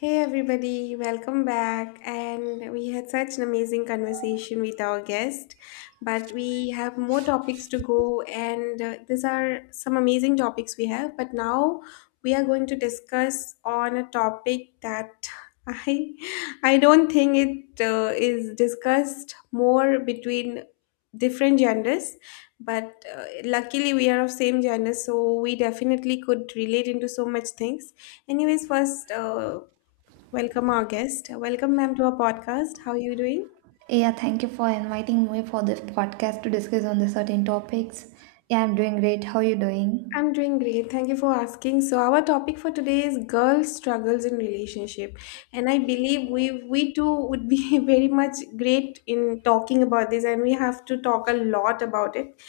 Hey everybody, welcome back. And we had such an amazing conversation with our guest, but we have more topics to go. And these are some amazing topics we have. But now we are going to discuss on a topic that I I don't think it is discussed more between different genders. But luckily we are of same gender, so we definitely could relate into so much things. Anyways, first. Welcome, our guest. Welcome, ma'am, to our podcast. How are you doing? Yeah, thank you for inviting me for this podcast to discuss on the certain topics. Yeah, I'm doing great. How you doing? I'm doing great. Thank you for asking. So our topic for today is girl struggles in relationship, and I believe we too would be very much great in talking about this, and we have to talk a lot about it.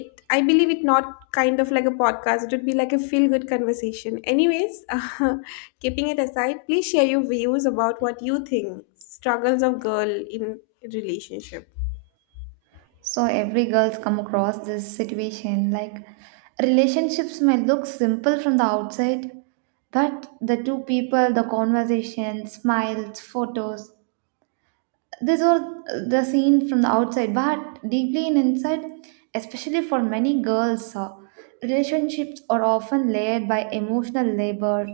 It I believe it not kind of like a podcast. It would be like a feel good conversation. Anyways, keeping it aside, please share your views about what you think struggles of girl in relationship. So every girl's come across this situation like relationships might look simple from the outside, but the two people, the conversation, smiles, photos, these are the seen from the outside, but deeply in inside, especially for many girls, relationships are often layered by emotional labor,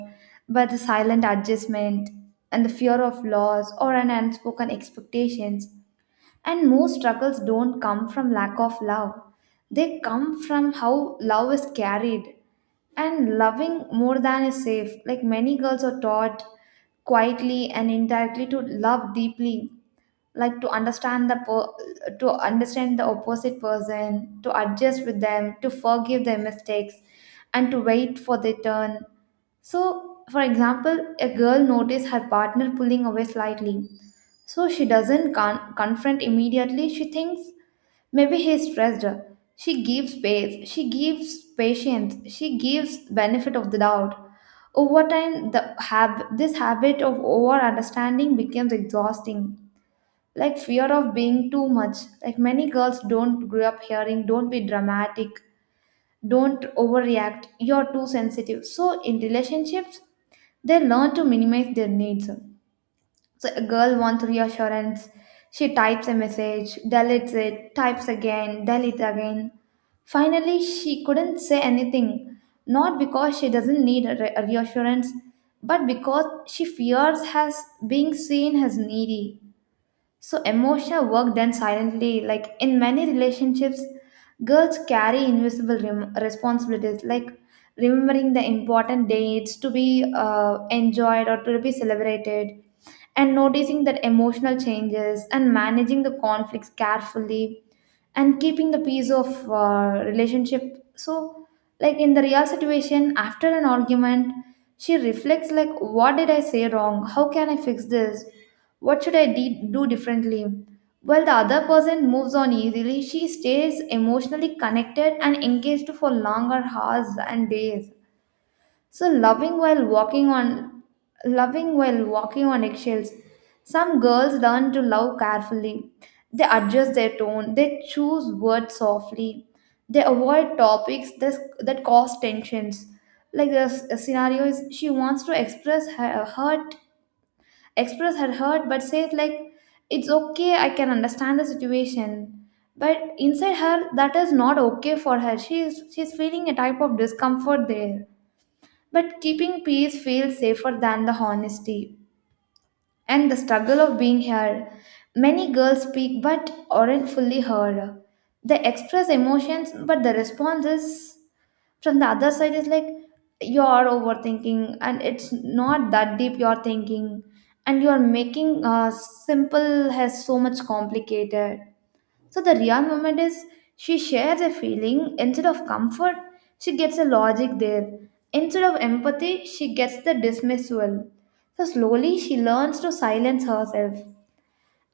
by the silent adjustment, and the fear of loss or an unspoken expectations. And most struggles don't come from lack of love; they come from how love is carried. And loving more than is safe. Like many girls are taught quietly and indirectly to love deeply like to understand the to understand the opposite person, to adjust with them, to forgive their mistakes and to wait for their turn. So for example, a girl notices her partner pulling away slightly, so she doesn't confront immediately. She thinks maybe he's stressed, she gives space, she gives patience, she gives benefit of the doubt. Over time, the this habit of over understanding becomes exhausting. Like fear of being too much. Like many girls don't grow up hearing, don't be dramatic, don't overreact, you're too sensitive. So in relationships they learn to minimize their needs. So a girl wants reassurance, she types a message, deletes it, types again, deletes again, finally she couldn't say anything. Not because she doesn't need a reassurance, but because she fears has being seen as needy. So emotional work then silently, like in many relationships, girls carry invisible responsibilities, like remembering the important dates to be enjoyed or to be celebrated, and noticing their emotional changes and managing the conflicts carefully and keeping the peace of relationship. So like in the real situation after an argument, she reflects like, what did I say wrong, how can I fix this, what should I do differently. While the other person moves on easily, she stays emotionally connected and engaged for longer hours and days. So loving while walking on eggshells. Some girls learn to love carefully. They adjust their tone, they choose words softly. They avoid topics that, that cause tensions. Like the scenario is she wants to express her hurt, but says like, it's okay, I can understand the situation. But inside her, that is not okay for her. She's feeling a type of discomfort there, but keeping peace feels safer than the honesty. And the struggle of being heard. Many girls speak but aren't fully heard. They express emotions, but the response is from the other side is like, you're overthinking and it's not that deep you're thinking, and you're making simple has so much complicated. So the real moment is she shares a feeling. Instead of comfort, she gets a logic there. Instead of empathy, she gets the dismissal. So slowly she learns to silence herself.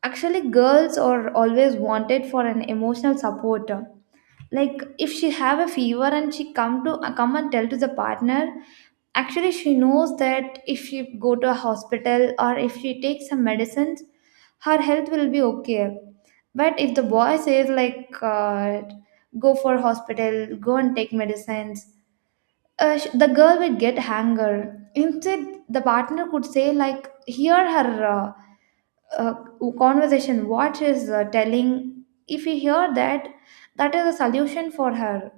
Actually, girls are always wanted for an emotional support. Like if she have a fever and she come to come and tell to the partner, actually she knows that if she go to a hospital or if she takes some medicines, her health will be okay. But if the boy says like go for hospital, go and take medicines, the girl will get anger. Instead the partner could say like, hear her uh, conversation, what she's telling. If he hear that, that is a solution for her.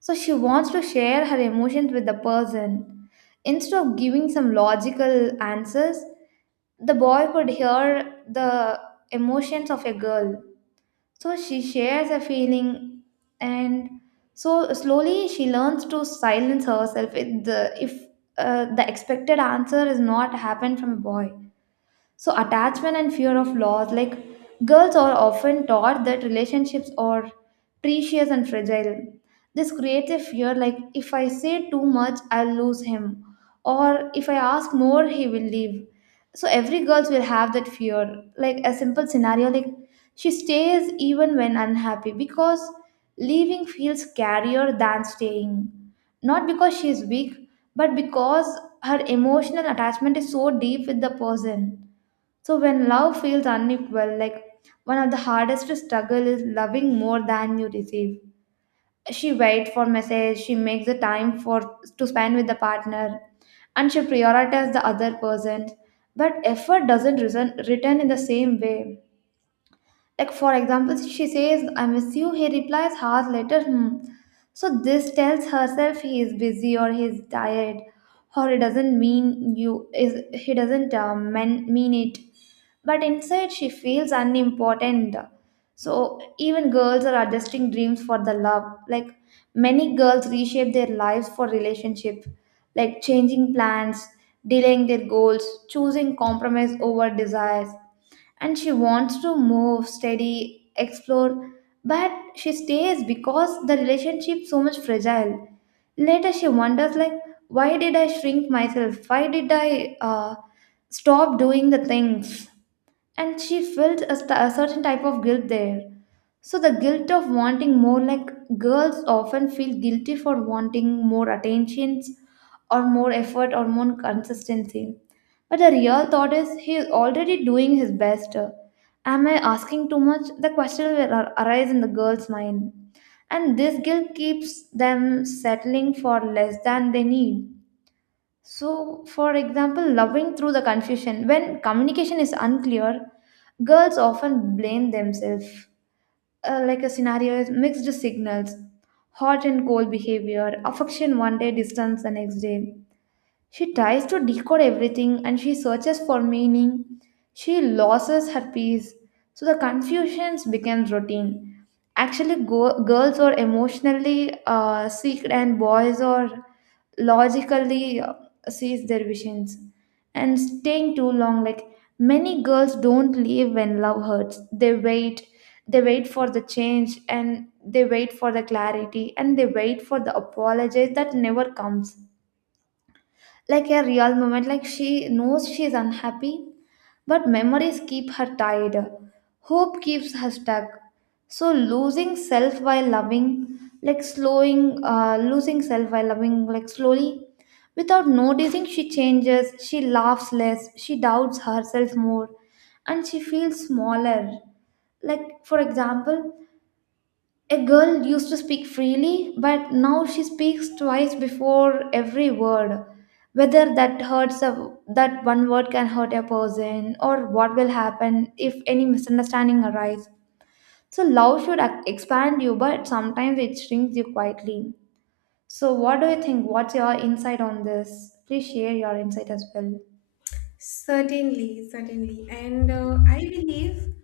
So she wants to share her emotions with the person. Instead of giving some logical answers, the boy could hear the emotions of a girl. So she shares a feeling, and so slowly she learns to silence herself if the expected answer is not happened from a boy. So, attachment and fear of loss, like girls are often taught that relationships are precious and fragile. This creates a fear, like if I say too much, I'll lose him, or if I ask more, he will leave. So every girls will have that fear. Like a simple scenario, like she stays even when unhappy because leaving feels scarier than staying. Not because she is weak, but because her emotional attachment is so deep with the person. So when love feels unequal, like one of the hardest struggle is loving more than you receive. She waits for message, she makes the time for to spend with the partner, and she prioritizes the other person. But effort doesn't return in the same way. Like for example, she says, "I miss you." He replies hours later, "Hmm." So this tells herself he is busy or he is tired, or it doesn't mean you is he doesn't mean it, but inside she feels unimportant. So even girls are adjusting dreams for the love. Like many girls reshape their lives for relationship, like changing plans, delaying their goals, choosing compromise over desires. And she wants to move, study, explore, but she stays because the relationship so much fragile. Later she wonders like, why did I shrink myself? Why did I stop doing the things? And she felt a certain type of guilt there. So the guilt of wanting more, like girls often feel guilty for wanting more attentions or more effort or more consistency. But the real thought is, he is already doing his best, am I asking too much, the question will arise in the girl's mind. And this guilt keeps them settling for less than they need. So, for example, loving through the confusion. When communication is unclear, girls often blame themselves. Like a scenario is mixed signals, hot and cold behavior, affection one day, distance the next day. She tries to decode everything and she searches for meaning. She loses her peace. So the confusions become routine. Actually, girls are emotionally sick and boys are logically sees their visions. And staying too long, like many girls don't leave when love hurts. They wait. They wait for the change, and they wait for the clarity, and they wait for the apologies that never comes. Like a real moment, like she knows she is unhappy, but memories keep her tied, hope keeps her stuck. So losing self while loving, like slowing losing self while loving, like slowly, without noticing, she changes, she laughs less, she doubts herself more, and she feels smaller. Like for example, a girl used to speak freely, but now she speaks twice before every word. Whether that hurts that one word can hurt a person, or what will happen if any misunderstanding arise. So love should expand you, but sometimes it shrinks you quietly. So what do you think? What's your insight on this? Please share your insight as well. Certainly, certainly. And I believe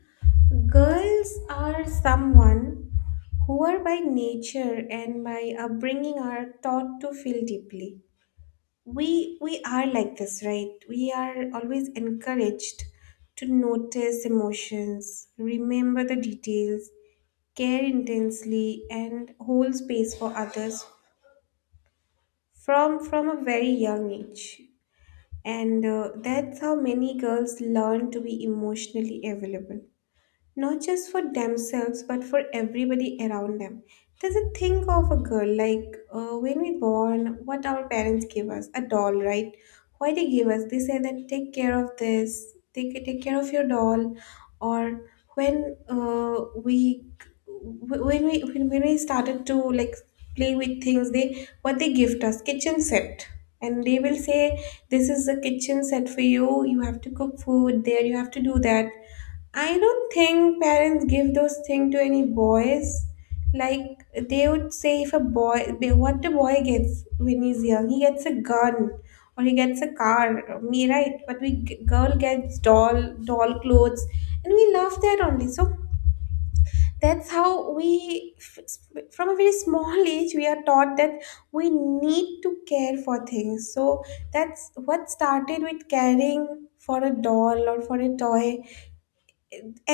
girls are someone who are by nature and by upbringing are taught to feel deeply. We are like this, right? We are always encouraged to notice emotions, remember the details, care intensely and hold space for others from a very young age and that's how many girls learn to be emotionally available not just for themselves but for everybody around them. Doesn't think of a girl like when we born, what our parents give us a doll, right? Why they give us? They say that take care of this, take care of your doll, or when we started to like play with things, they what they gift us kitchen set, and they will say this is a kitchen set for you. You have to cook food there. You have to do that I don't think parents give those things to any boys. Like they would say, if a boy, what the boy gets when he's young, he gets a gun or he gets a car. Me, right? But we girl gets doll, doll clothes, and we love that only. So that's how we, from a very small age, we are taught that we need to care for things. So that's what started with caring for a doll or for a toy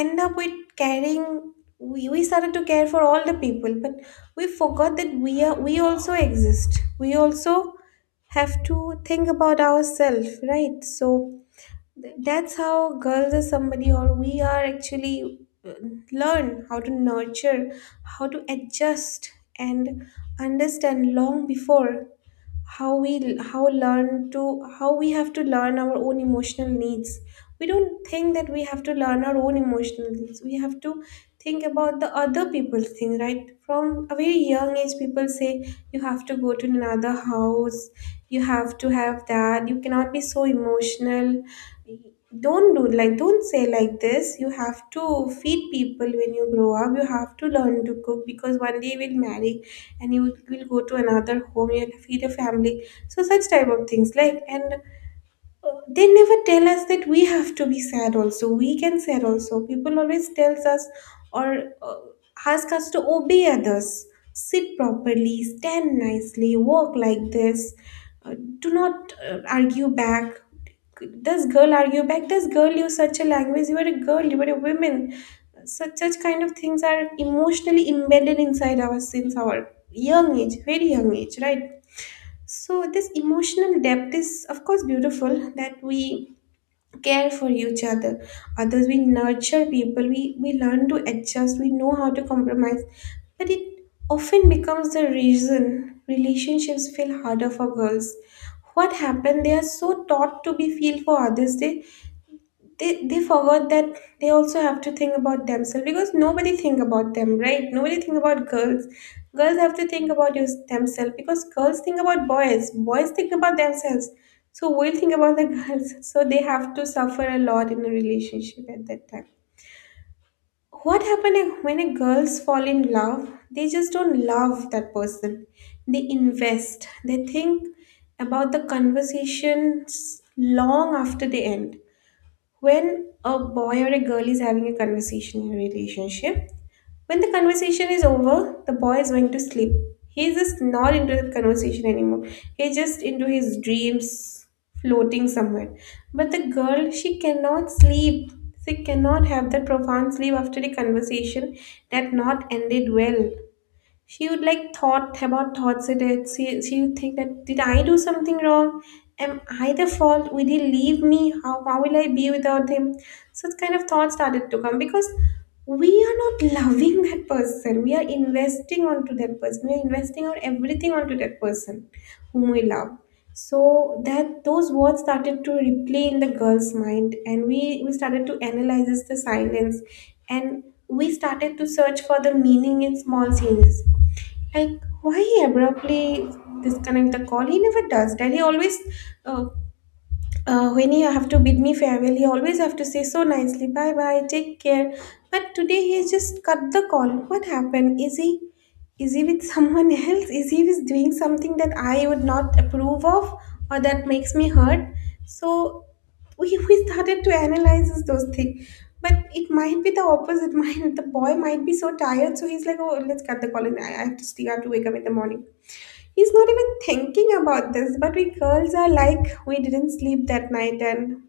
end up with caring we started to care for all the people but we forgot that we are we also exist we also have to think about ourselves, right? So that's how girls are somebody or we are actually uh, learn how to nurture, how to adjust and understand long before how we how learn to how we have to learn our own emotional needs. We don't think that we have to learn our own emotional needs. We have to think about the other people's thing, right? From a very young age people say you have to go to another house, you have to have that, you cannot be so emotional, don't do like don't say like this, you have to feed people when you grow up, you have to learn to cook because one day you will marry and you will go to another home, you'll feed a family. So such type of things like, and they never tell us that we have to be sad also, we can sad also. People always tells us or ask us to obey others, sit properly, stand nicely, walk like this, uh, do not argue back. Does girl argue back? Does girl use such a language? You are a girl, you are a woman. Such kind of things are emotionally embedded inside our since our young age, very young age, right? So this emotional depth is of course beautiful that we care for each other. Others we nurture people, we learn to adjust, we know how to compromise. But it often becomes the reason relationships feel harder for girls. What happened? They are so taught to be feel for others. They forgot that they also have to think about themselves because nobody think about them, right? Nobody think about girls. Girls have to think about your, themselves because girls think about boys, boys think about themselves, so we'll think about the girls. So they have to suffer a lot in a relationship. At that time what happens when a girls fall in love, they just don't love that person, they invest, they think about the conversations long after they end. When a boy or a girl is having a conversation in a relationship, when the conversation is over, the boy is going to sleep. He's just not into the conversation anymore. He's just into his dreams, floating somewhere. But the girl, she cannot sleep. She cannot have that profound sleep after the conversation that not ended well. She would like thought about thoughts it is. She would think that did I do something wrong? Am I the fault? Will he leave me? How will I be without him? Such kind of thoughts started to come because we are not loving that person. We are investing onto that person. We are investing our everything onto that person whom we love. So that those words started to replay in the girl's mind and we started to analyze the silence and we started to search for the meaning in small changes like, why he abruptly disconnect the call? He never does that. He always uh, when he have to bid me farewell, he always have to say so nicely, bye bye, take care. But today he just cut the call. What happened? Is he with someone else? Is he with doing something that I would not approve of or that makes me hurt? So we started to analyze those things. But it might be the opposite. Might the boy might be so tired, so he's like, oh, let's cut the call and I have to sleep. I have to wake up in the morning. He's not even thinking about this, but we girls are like, we didn't sleep that night. And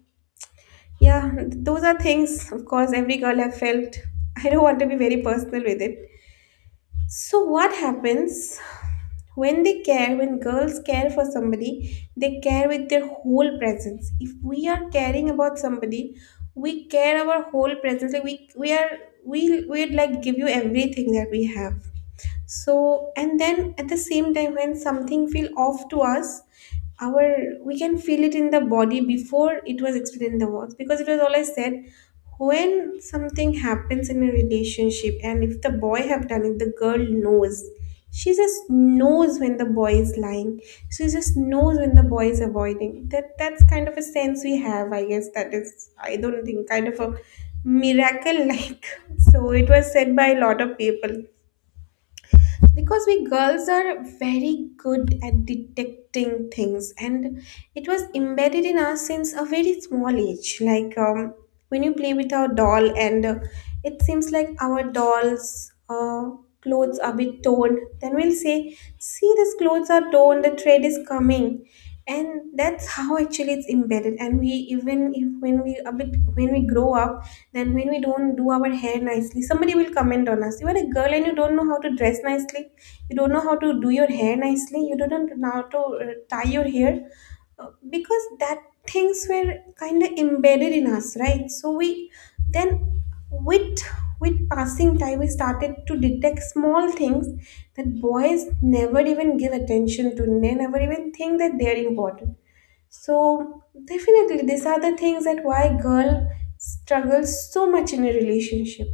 yeah, those are things, of course, every girl have felt. I don't want to be very personal with it. So, what happens when they care, when girls care for somebody, they care with their whole presence. If we are caring about somebody, we care our whole presence. Like we'd like give you everything that we have. So and then at the same time when something feel off to us our we can feel it in the body before it was explained in the words because it was always said when something happens in a relationship and if the boy have done it, the girl knows. She just knows when the boy is lying. She just knows when the boy is avoiding that. That's kind of a sense we have, I guess. That is I don't think kind of a miracle like so it was said by a lot of people because we girls are very good at detecting things, and it was embedded in us since a very small age like when you play with our doll and it seems like our dolls clothes are a bit torn, then we'll say see these clothes are torn, the thread is coming. And that's how actually it's embedded, and we even if when we a bit when we grow up, then when we don't do our hair nicely, somebody will comment on us. You are a girl and you don't know how to dress nicely. You don't know how to do your hair nicely. You don't know how to tie your hair. Uh, because that things were kind of embedded in us, right? So we then with with passing time we started to detect small things that boys never even give attention to. They never even think that they're important. So definitely these are the things that why girl struggles so much in a relationship.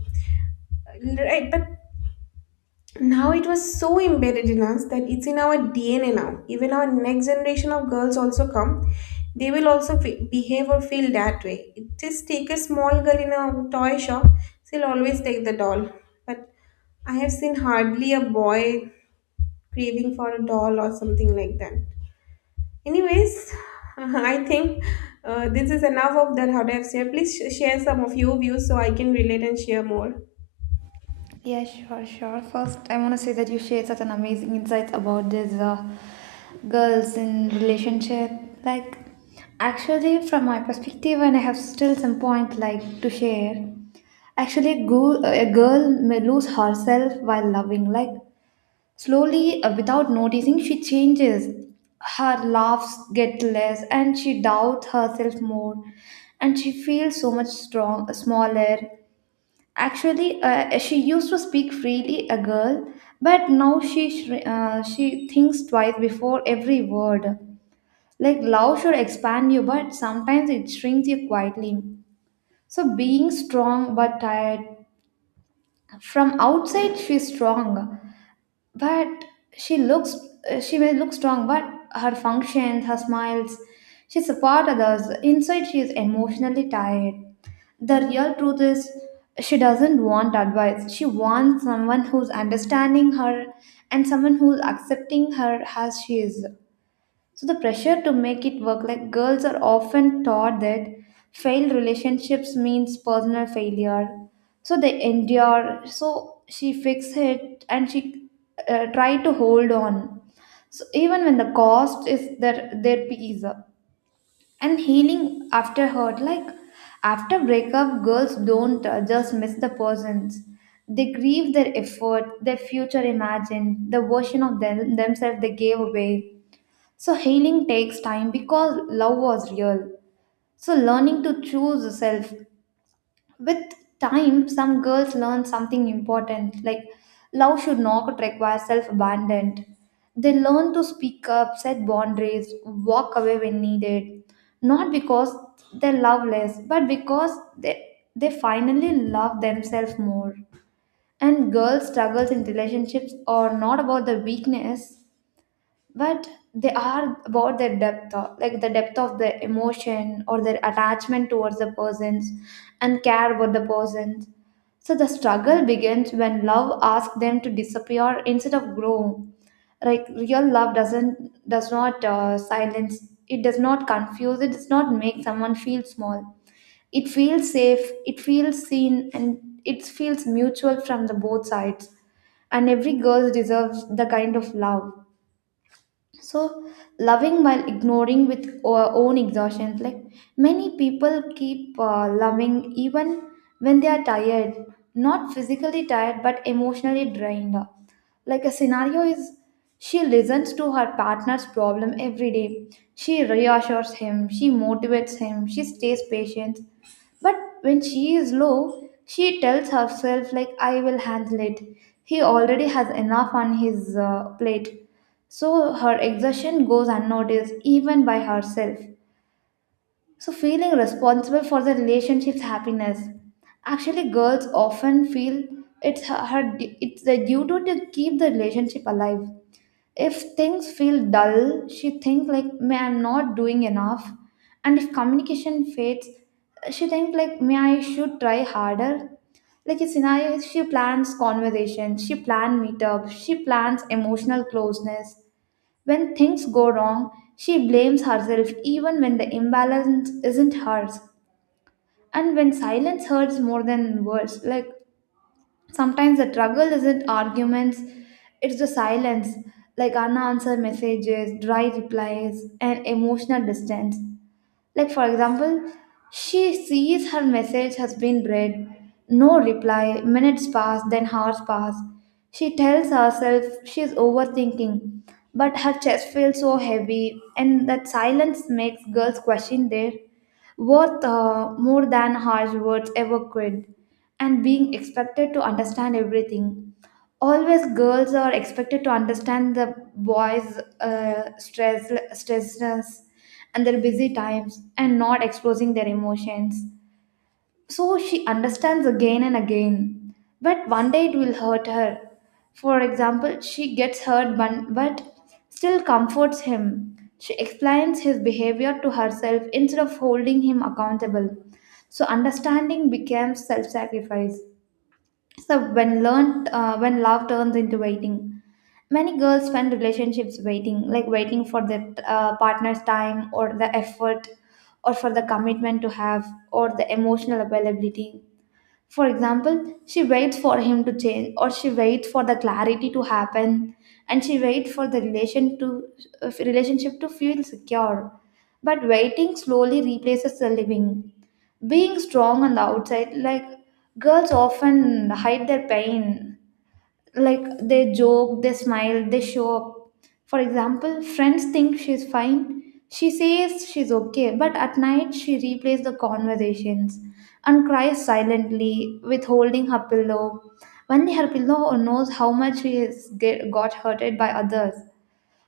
Right, but now it was so embedded in us that it's in our DNA now. Even our next generation of girls also come. They will also behave or feel that way. It just take a small girl in a toy shop, she'll always take the doll. But I have seen hardly a boy craving for a doll or something like that. Anyways, I think this is enough of the how to have share. Please share some of your views so I can relate and share more. Yeah, sure, sure. First, I want to say that you shared such an amazing insights about these girls in relationship. Like, actually, from my perspective, and I have still some point like to share. Actually, a girl may lose herself while loving. Like, slowly, without noticing, she changes. Her laughs get less, and she doubts herself more, and she feels so much strong, smaller. Actually, she used to speak freely, a girl, but now she she thinks twice before every word. Like love should expand you, but sometimes it shrinks you quietly. So being strong but tired. From outside, she's strong, but she looks she may look strong, but her functions, her smiles, she support others. Inside she is emotionally tired. The real truth is she doesn't want advice, she wants someone who's understanding her and someone who's accepting her as she is. So the pressure to make it work, like girls are often taught that failed relationships means personal failure. So they endure. So she fixed it and she tried to hold on. So even when the cost is their peace. And healing after hurt, like after breakup, girls don't just miss the persons. They grieve their effort, their future imagined, the version of themselves they gave away. So healing takes time because love was real. So learning to choose self. With time, some girls learn something important, like love should not require self abandonment. They learn to speak up, set boundaries, walk away when needed. Not because they're loveless, but because they finally love themselves more. And girls' struggles in relationships are not about the weakness, but they are about like the depth of the emotion or their attachment towards the persons and care about the persons. So the struggle begins when love asks them to disappear instead of grow. Like real love does not silence, it does not confuse, it does not make someone feel small. It feels safe, it feels seen, and it feels mutual from the both sides. And every girl deserves the kind of love. So loving while ignoring with our own exhaustions. Like many people keep loving even when they are tired, not physically tired but emotionally drained. Like a scenario is, she listens to her partner's problem every day, she reassures him, she motivates him, she stays patient. But when she is low, she tells herself, like, I will handle it. He already has enough on his plate. So her exertion goes unnoticed, even by herself. So feeling responsible for the relationship's happiness. Actually, girls often feel it's it's their duty to keep the relationship alive. If things feel dull, she thinks like, may I'm not doing enough. And if communication fades, she thinks like, may I should try harder. Like a scenario, is she plans conversation, she plans meetup, she plans emotional closeness. When things go wrong, she blames herself even when the imbalance isn't hers. And when silence hurts more than words, like sometimes the struggle isn't arguments, it's the silence, like unanswered messages, dry replies, and emotional distance. Like, for example, she sees her message has been read, no reply, minutes pass, then hours pass. She tells herself she's overthinking, but her chest feels so heavy, and that silence makes girls question their worth more than harsh words ever could. And being expected to understand everything, always girls are expected to understand the boys stressness and their busy times and not exposing their emotions. So she understands again and again, but one day it will hurt her. For example, she gets hurt but, still comforts him. She explains his behavior to herself instead of holding him accountable. So understanding becomes self-sacrifice. So when love turns into waiting, many girls spend relationships waiting, like waiting for their partner's time or the effort, or for the commitment to have, or the emotional availability. For example, she waits for him to change, or she waits for the clarity to happen, and she waits for the relationship to feel secure. But waiting slowly replaces the living. Being strong on the outside, like girls often hide their pain, like they joke, they smile, they show up. For example, friends think she's fine, she says she's okay, but at night she replays the conversations and cries silently withholding her pillow. Only her pillow knows how much she has got hurted by others.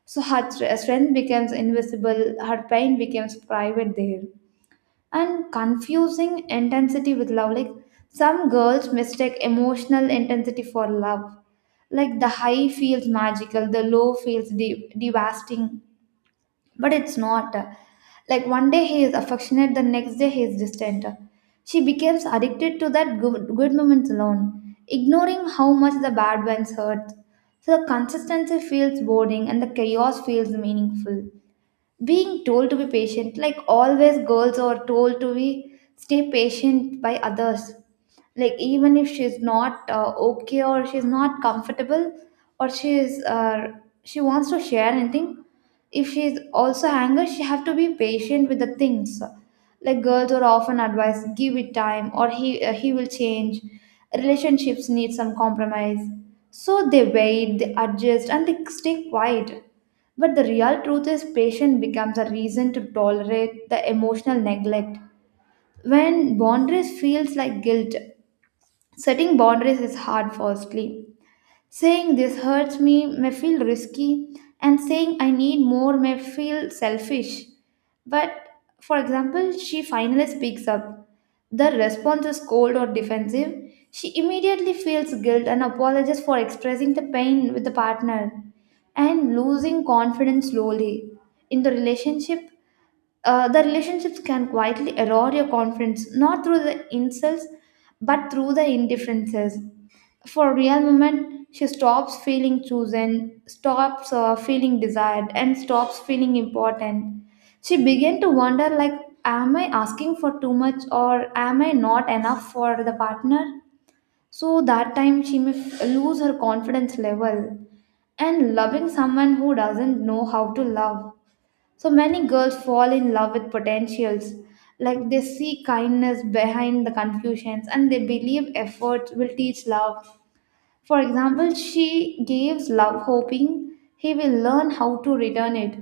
So strength becomes invisible, her pain becomes private there. And confusing intensity with love. Like some girls mistake emotional intensity for love. Like the high feels magical, the low feels devastating, but it's not. Like one day he is affectionate, the next day he is distant. She becomes addicted to that good moments alone, ignoring how much the bad ones hurt. So the consistency feels boring and the chaos feels meaningful. Being told to be patient, like always girls are told to be stay patient by others. Like even if she's not okay, or she's not comfortable, or she wants to share anything, if she's also angry she have to be patient with the things. Like girls are often advised, give it time, or he will change. Relationships need some compromise. So they wait, they adjust, and they stay quiet. But the real truth is patience becomes a reason to tolerate the emotional neglect. When boundaries feels like guilt, setting boundaries is hard firstly. Saying this hurts me may feel risky, and saying I need more may feel selfish. But for example, she finally speaks up. The response is cold or defensive. She immediately feels guilt and apologizes for expressing the pain with the partner, and losing confidence slowly. In the relationship, the relationships can quietly erode your confidence, not through the insults, but through the indifferences. For a real woman, she stops feeling chosen, stops feeling desired, and stops feeling important. She began to wonder, like, am I asking for too much, or am I not enough for the partner? So that time she may lose her confidence level. And loving someone who doesn't know how to love, so many girls fall in love with potentials. Like they see kindness behind the confusions, and they believe effort will teach love. For example, she gives love hoping he will learn how to return it.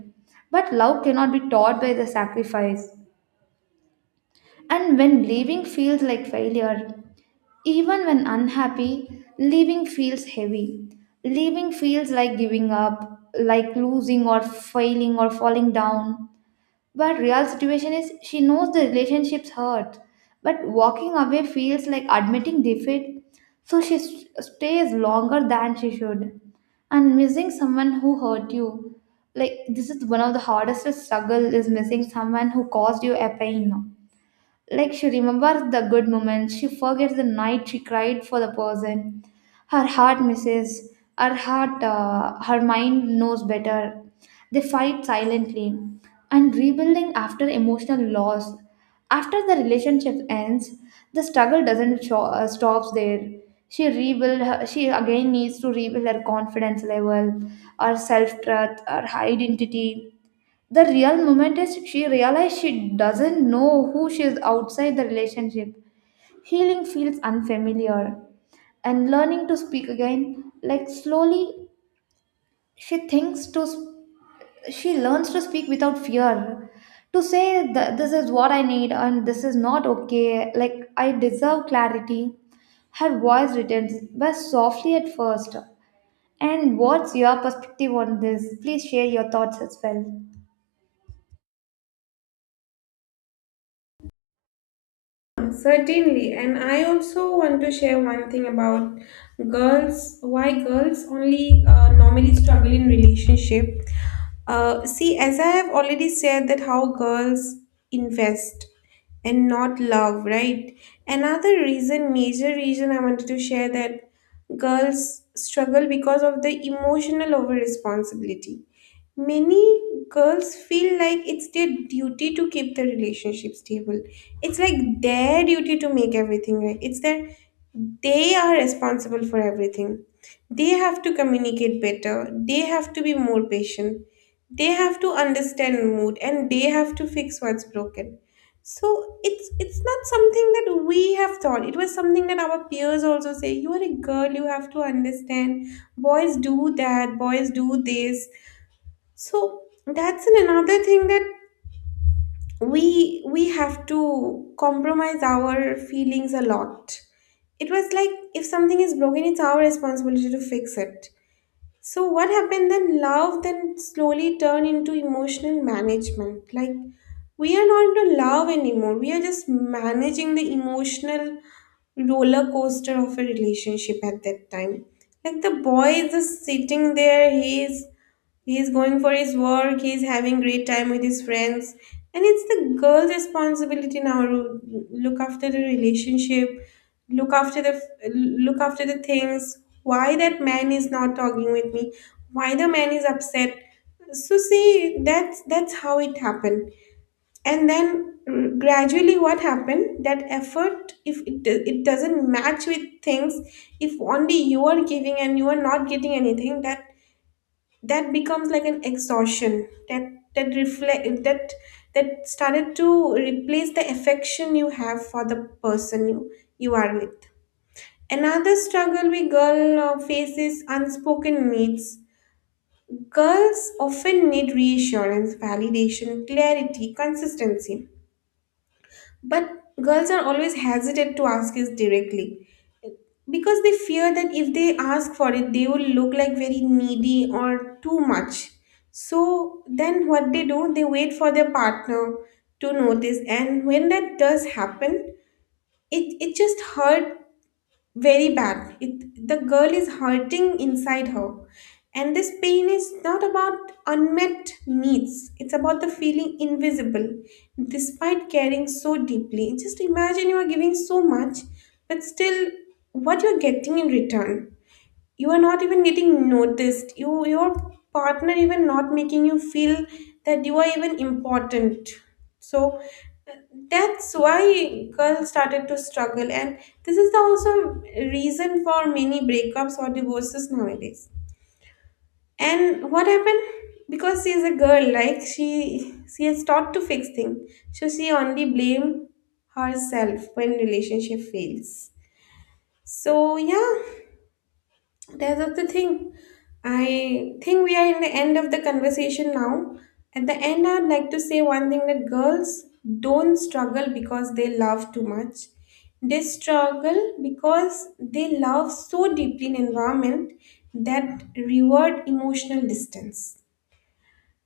But love cannot be taught by the sacrifice. And when leaving feels like failure, even when unhappy, leaving feels heavy. Leaving feels like giving up, like losing or failing or falling down. But real situation is she knows the relationship's hurt, but walking away feels like admitting defeat, so stays longer than she should. And missing someone who hurt you, like this is one of the hardest struggle is missing someone who caused you a pain. Like she remembers the good moments, she forgets the night she cried for the person. Her heart misses, her mind knows better. They fight silently. And rebuilding after emotional loss. After the relationship ends, the struggle doesn't sho- stops there. She again needs to rebuild her confidence level, her self-trust, her identity. The real moment is she realizes she doesn't know who she is outside the relationship. Healing feels unfamiliar. And learning to speak again, like slowly, she thinks to sp- she learns to speak without fear, to say that this is what I need and this is not okay. Like I deserve clarity. Her voice returns, but softly at first. And what's your perspective on this? Please share your thoughts as well. Certainly, and I also want to share one thing about girls. Why girls only normally struggle in relationship? See, as I have already said, that how girls invest and not love, right? Another reason, major reason, I wanted to share that girls struggle because of the emotional over responsibility. Many girls feel like it's their duty to keep the relationship stable. It's like their duty to make everything right. It's that they are responsible for everything. They have to communicate better. They have to be more patient. They have to understand mood and they have to fix what's broken. So it's not something that we have thought. It was something that our peers also say. You are a girl. You have to understand. Boys do that. Boys do this, so that's another thing that we have to compromise our feelings a lot. It was like if something is broken, it's our responsibility to fix it. So what happened then? Love then slowly turned into emotional management. Like we are not into love anymore. We are just managing the emotional roller coaster of a relationship at that time. Like the boy is just sitting there, he is going for his work. He is having great time with his friends, and it's the girl's responsibility now to look after the relationship, look after the look after the things. Why that man is not talking with me? Why the man is upset? So see, that's how it happened. And then gradually, what happened? That effort, if it, do- it doesn't match with things, if only you are giving and you are not getting anything, that that becomes like an exhaustion that that reflect that that started to replace the affection you have for the person you are with. Another struggle we girl face is unspoken needs. Girls often need reassurance, validation, clarity, consistency, but girls are always hesitant to ask it directly because they fear that if they ask for it, they will look like very needy or too much. So then what they do, they wait for their partner to notice. And when that does happen, it just hurt very bad. It, the girl is hurting inside her, and this pain is not about unmet needs. It's about the feeling invisible despite caring so deeply. Just imagine you are giving so much, but still, what you're getting in return? You are not even getting noticed. You, your partner even not making you feel that you are even important. So that's why girls started to struggle, and this is the also reason for many breakups or divorces nowadays. And what happened, because she is a girl, like she has taught to fix things, so she only blame herself when relationship fails. So yeah, there's of the thing. I think we are in the end of the conversation now. At the end, I'd like to say one thing, that girls don't struggle because they love too much. They struggle because they love so deeply an environment that reward emotional distance.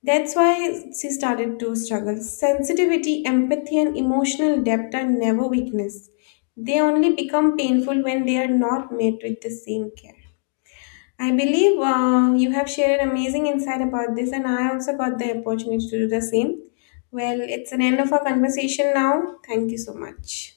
That's why she started to struggle. Sensitivity, empathy, and emotional depth are never weakness. They only become painful when they are not met with the same care. I believe you have shared amazing insight about this, and I also got the opportunity to do the same. Well, it's an end of our conversation now. Thank you so much.